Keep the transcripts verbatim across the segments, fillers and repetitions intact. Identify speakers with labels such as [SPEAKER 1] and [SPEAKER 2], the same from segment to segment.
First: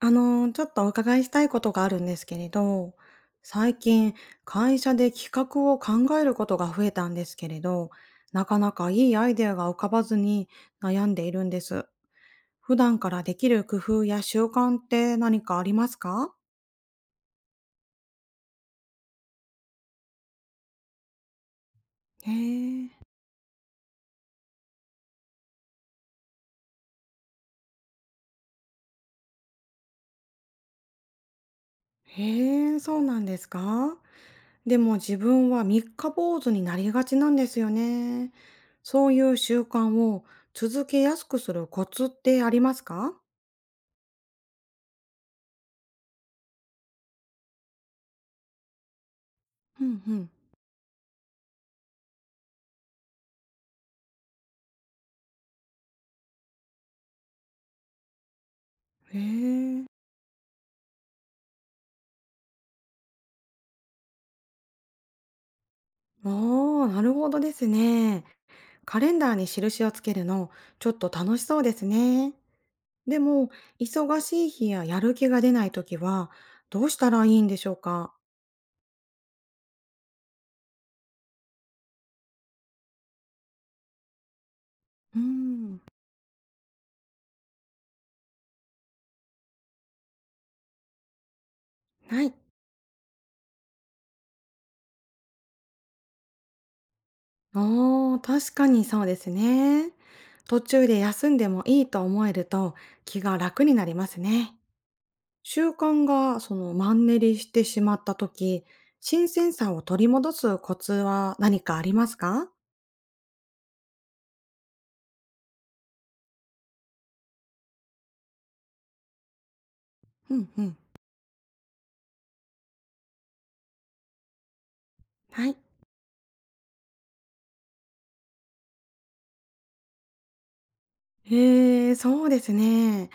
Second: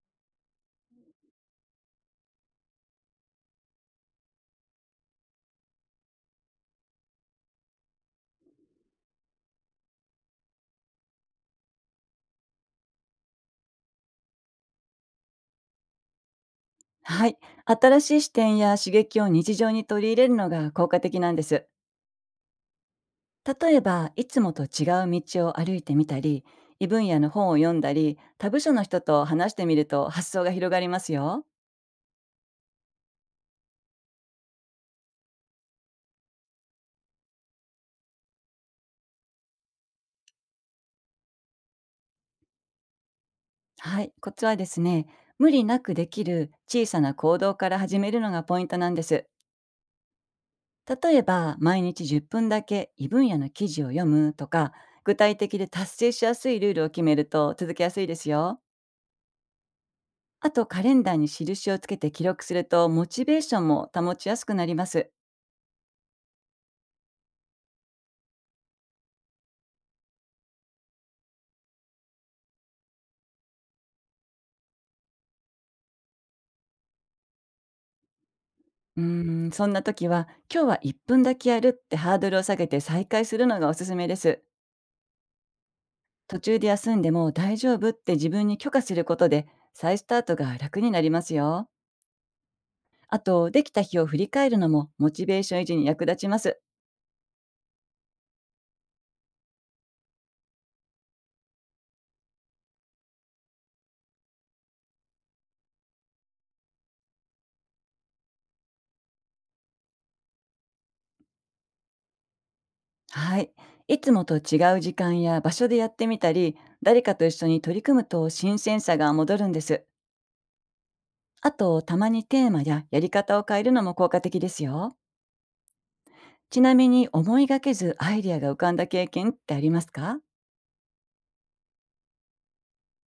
[SPEAKER 1] あのー、ちょっとお伺いしたいことがあるんですけれど、最近会社で企画を考えることが増えたんですけれど、なかなかいいアイデアが浮かばずに悩んでいるんです。普段からできる工夫や習慣って何かありますか？
[SPEAKER 2] はい。新しい視点や刺激を日常に取り入れるのが効果的なんです。
[SPEAKER 1] へえ、
[SPEAKER 2] 例えば、いつもと違う道を歩いてみたり、異分野の本を読んだり、他部署の人と話してみると発想が広がりますよ。
[SPEAKER 1] へえ、そうなんですか？でも自分は三日坊主になりがちなんですよね。そういう習慣を続けやすくするコツってありますか？
[SPEAKER 2] はい。コツはですね、無理なくできる小さな行動から始めるのがポイントなんです。
[SPEAKER 1] うんうん。
[SPEAKER 2] 例えば、毎日じゅっぷんだけ異分野の記事を読むとか、具体的で達成しやすいルールを決めると続けやすいですよ。
[SPEAKER 1] へえ。
[SPEAKER 2] あと、カレンダーに印をつけて記録するとモチベーションも保ちやすくなります。
[SPEAKER 1] おー、なるほどですね。カレンダーに印をつけるの、ちょっと楽しそうですね。でも、忙しい日ややる気が出ない時は、どうしたらいいんでしょうか？
[SPEAKER 2] うーん、そんな時は、今日はいっぷんだけやるってハードルを下げて再開するのがおすすめです。
[SPEAKER 1] うーん、
[SPEAKER 2] 途中で休んでも大丈夫って自分に許可することで、再スタートが楽になりますよ。
[SPEAKER 1] はい。
[SPEAKER 2] あと、できた日を振り返るのもモチベーション維持に役立ちます。
[SPEAKER 1] おー、確かにそうですね。途中で休んでもいいと思えると気が楽になりますね。習慣がそのマンネリしてしまった時、新鮮さを取り戻すコツは何かありますか？
[SPEAKER 2] はい。いつもと違う時間や場所でやってみたり、誰かと一緒に取り組むと新鮮さが戻るんです。
[SPEAKER 1] うん、うん。
[SPEAKER 2] あと、たまにテーマややり方を変えるのも効果的ですよ。
[SPEAKER 1] はい。
[SPEAKER 2] ちなみに、思いがけずアイデアが浮かんだ経験ってありますか？
[SPEAKER 1] へえ、そうですね。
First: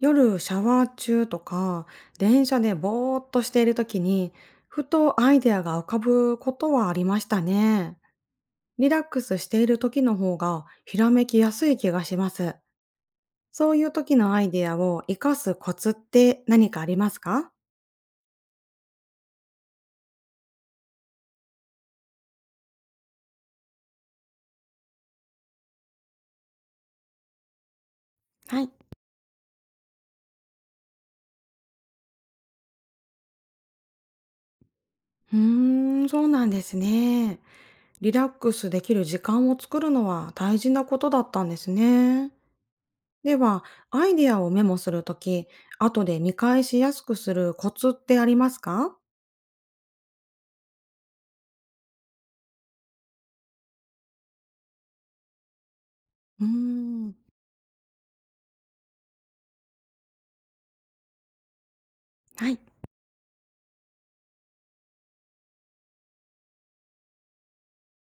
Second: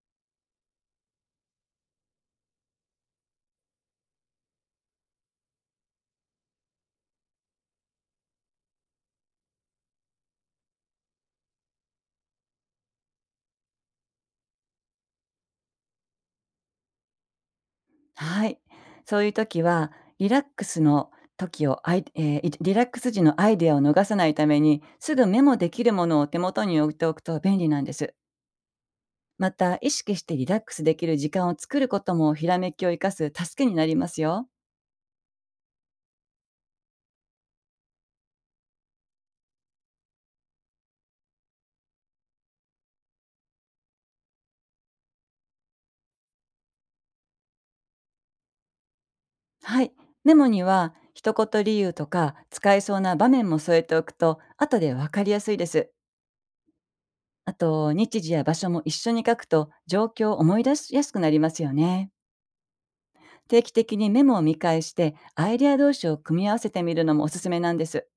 [SPEAKER 1] 夜シャワー中とか、電車でぼーっとしている時に、ふとアイデアが浮かぶことはありましたね。リラックスしている時の方がひらめきやすい気がします。そういう時のアイデアを活かすコツって何かありますか？
[SPEAKER 2] はい。そういう時は、リラックスの時をアイ、えーいリラックス時のアイデアを逃さないために、すぐメモできるものを手元に置いておくと便利なんです。
[SPEAKER 1] はい。
[SPEAKER 2] また、意識してリラックスできる時間を作ることも、ひらめきを生かす助けになりますよ。
[SPEAKER 1] うーん、そうなんですね。リラックスできる時間を作るのは大事なことだったんですね。では、アイデアをメモするとき、後で見返しやすくするコツってありますか？
[SPEAKER 2] はい。メモには、一言理由とか、使えそうな場面も添えておくと、後でわかりやすいです。
[SPEAKER 1] うーん、
[SPEAKER 2] あと、日時や場所も一緒に書くと、状況を思い出しやすくなりますよね。
[SPEAKER 1] はい。
[SPEAKER 2] 定期的にメモを見返してアイデア同士を組み合わせてみるのもおすすめなんです。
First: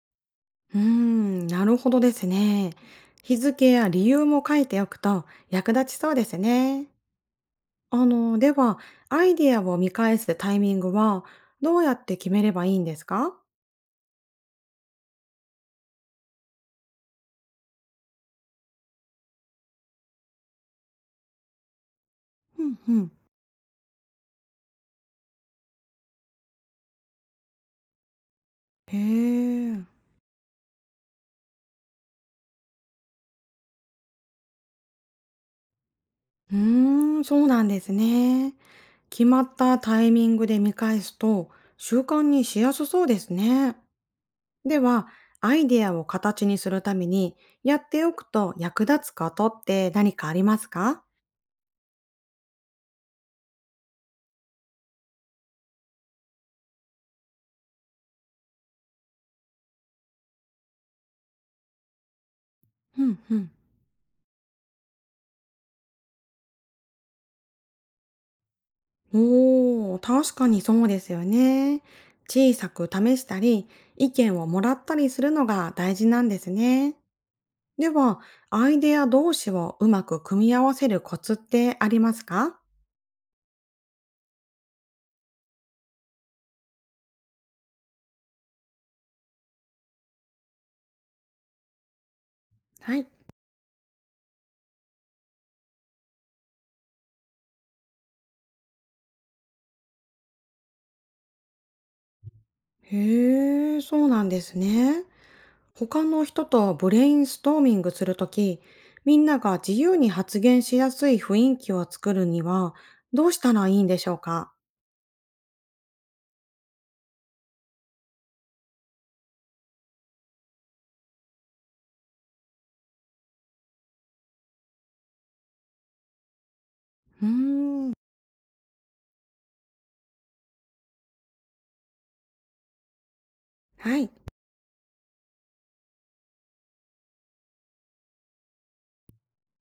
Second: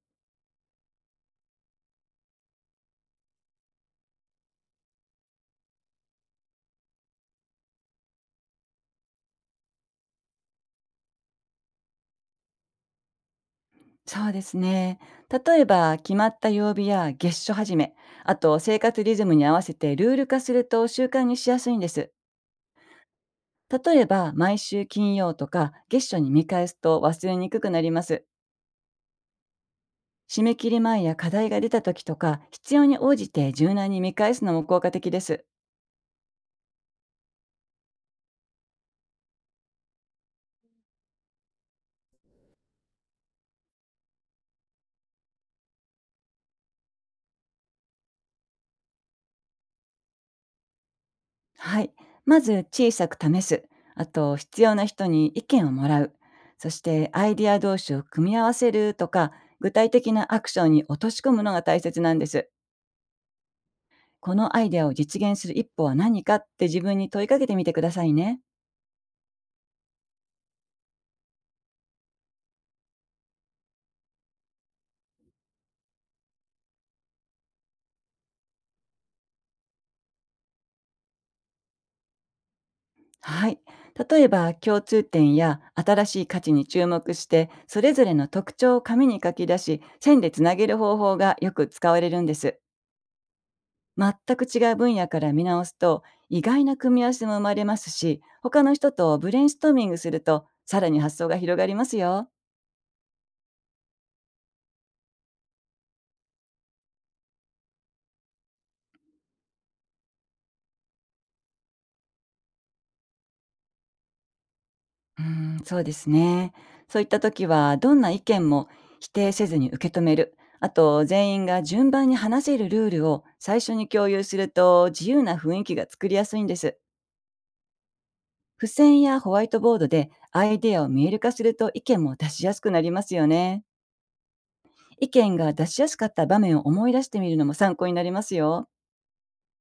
[SPEAKER 1] うーん、なるほどですね。日付や理由も書いておくと役立ちそうですね。あの、では、アイデアを見返すタイミングはどうやって決めればいいんですか？
[SPEAKER 2] そうですね。例えば、決まった曜日や月初始め、あと生活リズムに合わせてルール化すると習慣にしやすいんです。
[SPEAKER 1] うんうん。
[SPEAKER 2] 例えば、毎週金曜とか月初に見返すと忘れにくくなります。
[SPEAKER 1] へえ。
[SPEAKER 2] 締め切り前や課題が出た時とか、必要に応じて柔軟に見返すのも効果的です。
[SPEAKER 1] うーん、そうなんですね。決まったタイミングで見返すと習慣にしやすそうですね。では、アイデアを形にするために、やっておくと役立つことって何かありますか？
[SPEAKER 2] はい。まず小さく試す。あと必要な人に意見をもらう。そしてアイディア同士を組み合わせるとか、具体的なアクションに落とし込むのが大切なんです。
[SPEAKER 1] うんうん。
[SPEAKER 2] このアイデアを実現する一歩は何かって自分に問いかけてみてくださいね。
[SPEAKER 1] おー、確かにそうですよね。小さく試したり、意見をもらったりするのが大事なんですね。では、アイデア同士をうまく組み合わせるコツってありますか？
[SPEAKER 2] はい。例えば、共通点や新しい価値に注目して、それぞれの特徴を紙に書き出し、線でつなげる方法がよく使われるんです。
[SPEAKER 1] はい。
[SPEAKER 2] 全く違う分野から見直すと意外な組み合わせも生まれますし、他の人とブレインストーミングするとさらに発想が広がりますよ。
[SPEAKER 1] へえ、そうなんですね。他の人とブレインストーミングするとき、みんなが自由に発言しやすい雰囲気を作るには、どうしたらいいんでしょうか？
[SPEAKER 2] うーん、そうですね。そういった時は、どんな意見も否定せずに受け止める、あと全員が順番に話せるルールを最初に共有すると、自由な雰囲気が作りやすいんです。
[SPEAKER 1] うーん、
[SPEAKER 2] 付箋やホワイトボードでアイデアを見える化すると、意見も出しやすくなりますよね。
[SPEAKER 1] はい。
[SPEAKER 2] 意見が出しやすかった場面を思い出してみるのも参考になりますよ。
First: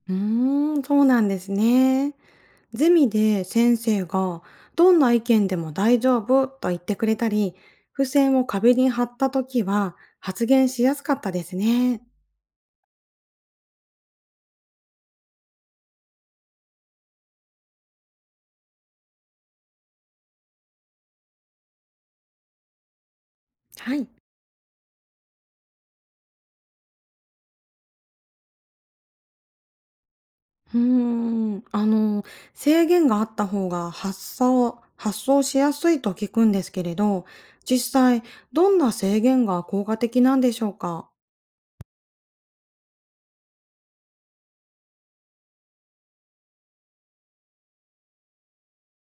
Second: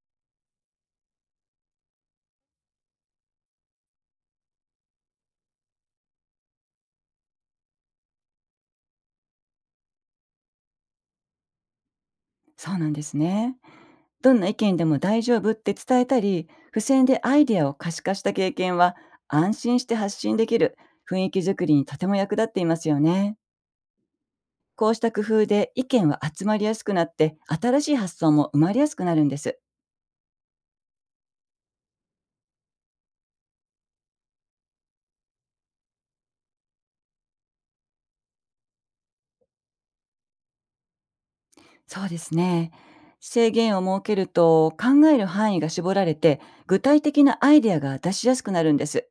[SPEAKER 1] うーん、そうなんですね。ゼミで先生が、どんな意見でも大丈夫と言ってくれたり、付箋を壁に貼ったときは、発言しやすかったですね。
[SPEAKER 2] そうなんですね。どんな意見でも大丈夫って伝えたり、付箋でアイデアを可視化した経験は、安心して発信できる雰囲気づくりにとても役立っていますよね。
[SPEAKER 1] はい。
[SPEAKER 2] こうした工夫で意見は集まりやすくなって、新しい発想も生まれやすくなるんです。
[SPEAKER 1] うーん、あの、制限があった方が発想、発想しやすいと聞くんですけれど、実際、どんな制限が効果的なんでしょうか？
[SPEAKER 2] そうですね。制限を設けると考える範囲が絞られて、具体的なアイデアが出しやすくなるんです。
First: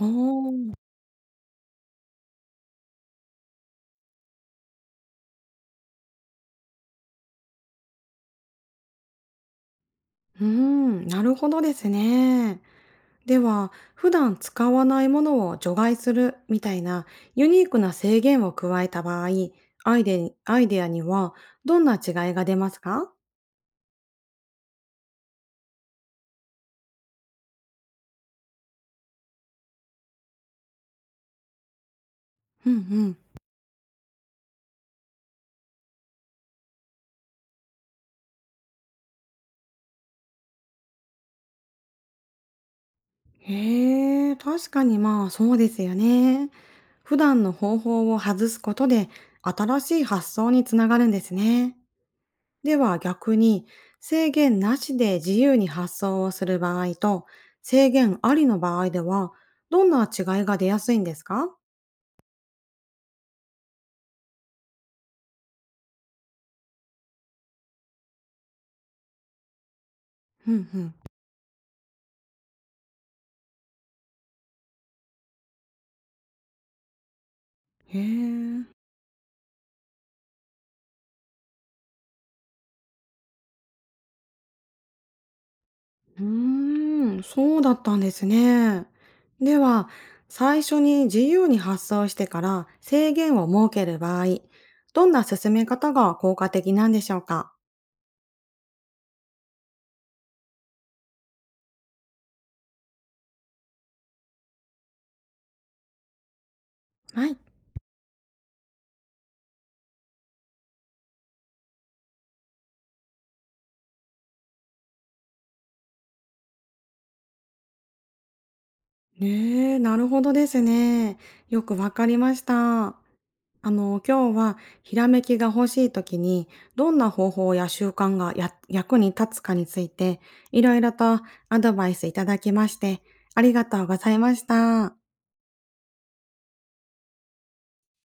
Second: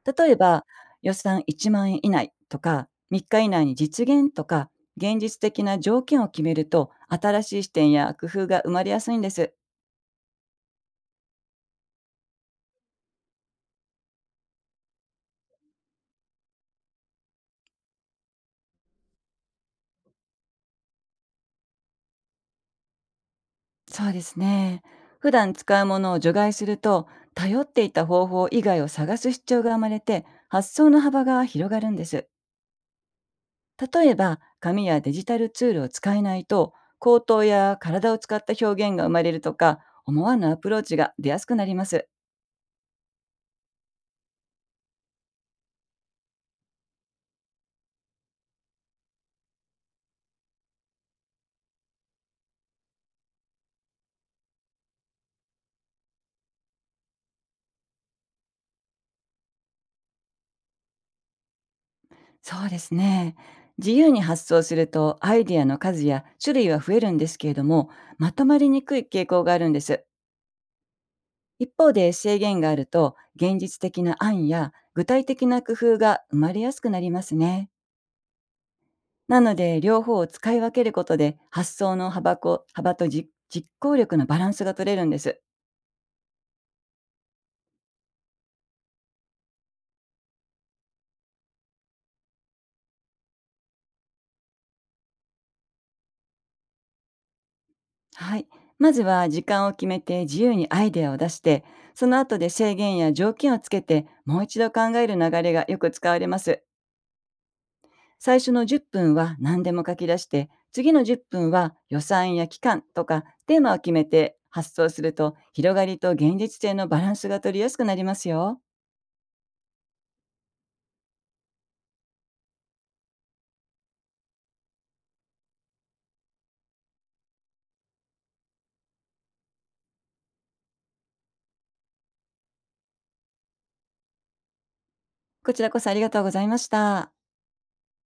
[SPEAKER 1] お
[SPEAKER 2] 例えば、
[SPEAKER 1] ー、
[SPEAKER 2] 予算いちまん円以内とか、みっか以内に実現とか、現実的な条件を決めると、新しい視点や工夫が生まれやすいんです。
[SPEAKER 1] うーん、なるほどですね。では、普段使わないものを除外するみたいなユニークな制限を加えた場合、アイデアにアイデアにはどんな違いが出ますか？
[SPEAKER 2] そうですね。普段使うものを除外すると、頼っていた方法以外を探す必要が生まれて、発想の幅が広がるんです。
[SPEAKER 1] うんうん。
[SPEAKER 2] 例えば、紙やデジタルツールを使えないと、口頭や体を使った表現が生まれるとか、思わぬアプローチが出やすくなります。
[SPEAKER 1] へえ、確かにまあそうですよね。普段の方法を外すことで新しい発想につながるんですね。では逆に制限なしで自由に発想をする場合と制限ありの場合ではどんな違いが出やすいんですか？
[SPEAKER 2] そうですね。自由に発想するとアイディアの数や種類は増えるんですけれども、まとまりにくい傾向があるんです。
[SPEAKER 1] うんうん。
[SPEAKER 2] 一方で制限があると、現実的な案や具体的な工夫が生まれやすくなりますね。
[SPEAKER 1] へえ。
[SPEAKER 2] なので、両方を使い分けることで、発想の幅こ幅とじ実行力のバランスが取れるんです。
[SPEAKER 1] うーん、そうだったんですね。では、最初に自由に発想してから制限を設ける場合、どんな進め方が効果的なんでしょうか？
[SPEAKER 2] はい。まずは時間を決めて自由にアイデアを出して、その後で制限や条件をつけて、もう一度考える流れがよく使われます。
[SPEAKER 1] はい。
[SPEAKER 2] 最初のじゅっぷんは何でも書き出して、次のじゅっぷんは予算や期間とかテーマを決めて発想すると、広がりと現実性のバランスが取りやすくなりますよ。
[SPEAKER 1] ねえ、なるほどですね。よくわかりました。あの、今日はひらめきが欲しい時に、どんな方法や習慣がや役に立つかについて、いろいろとアドバイスいただきまして、ありがとうございました。
[SPEAKER 2] こちらこそありがとうございました。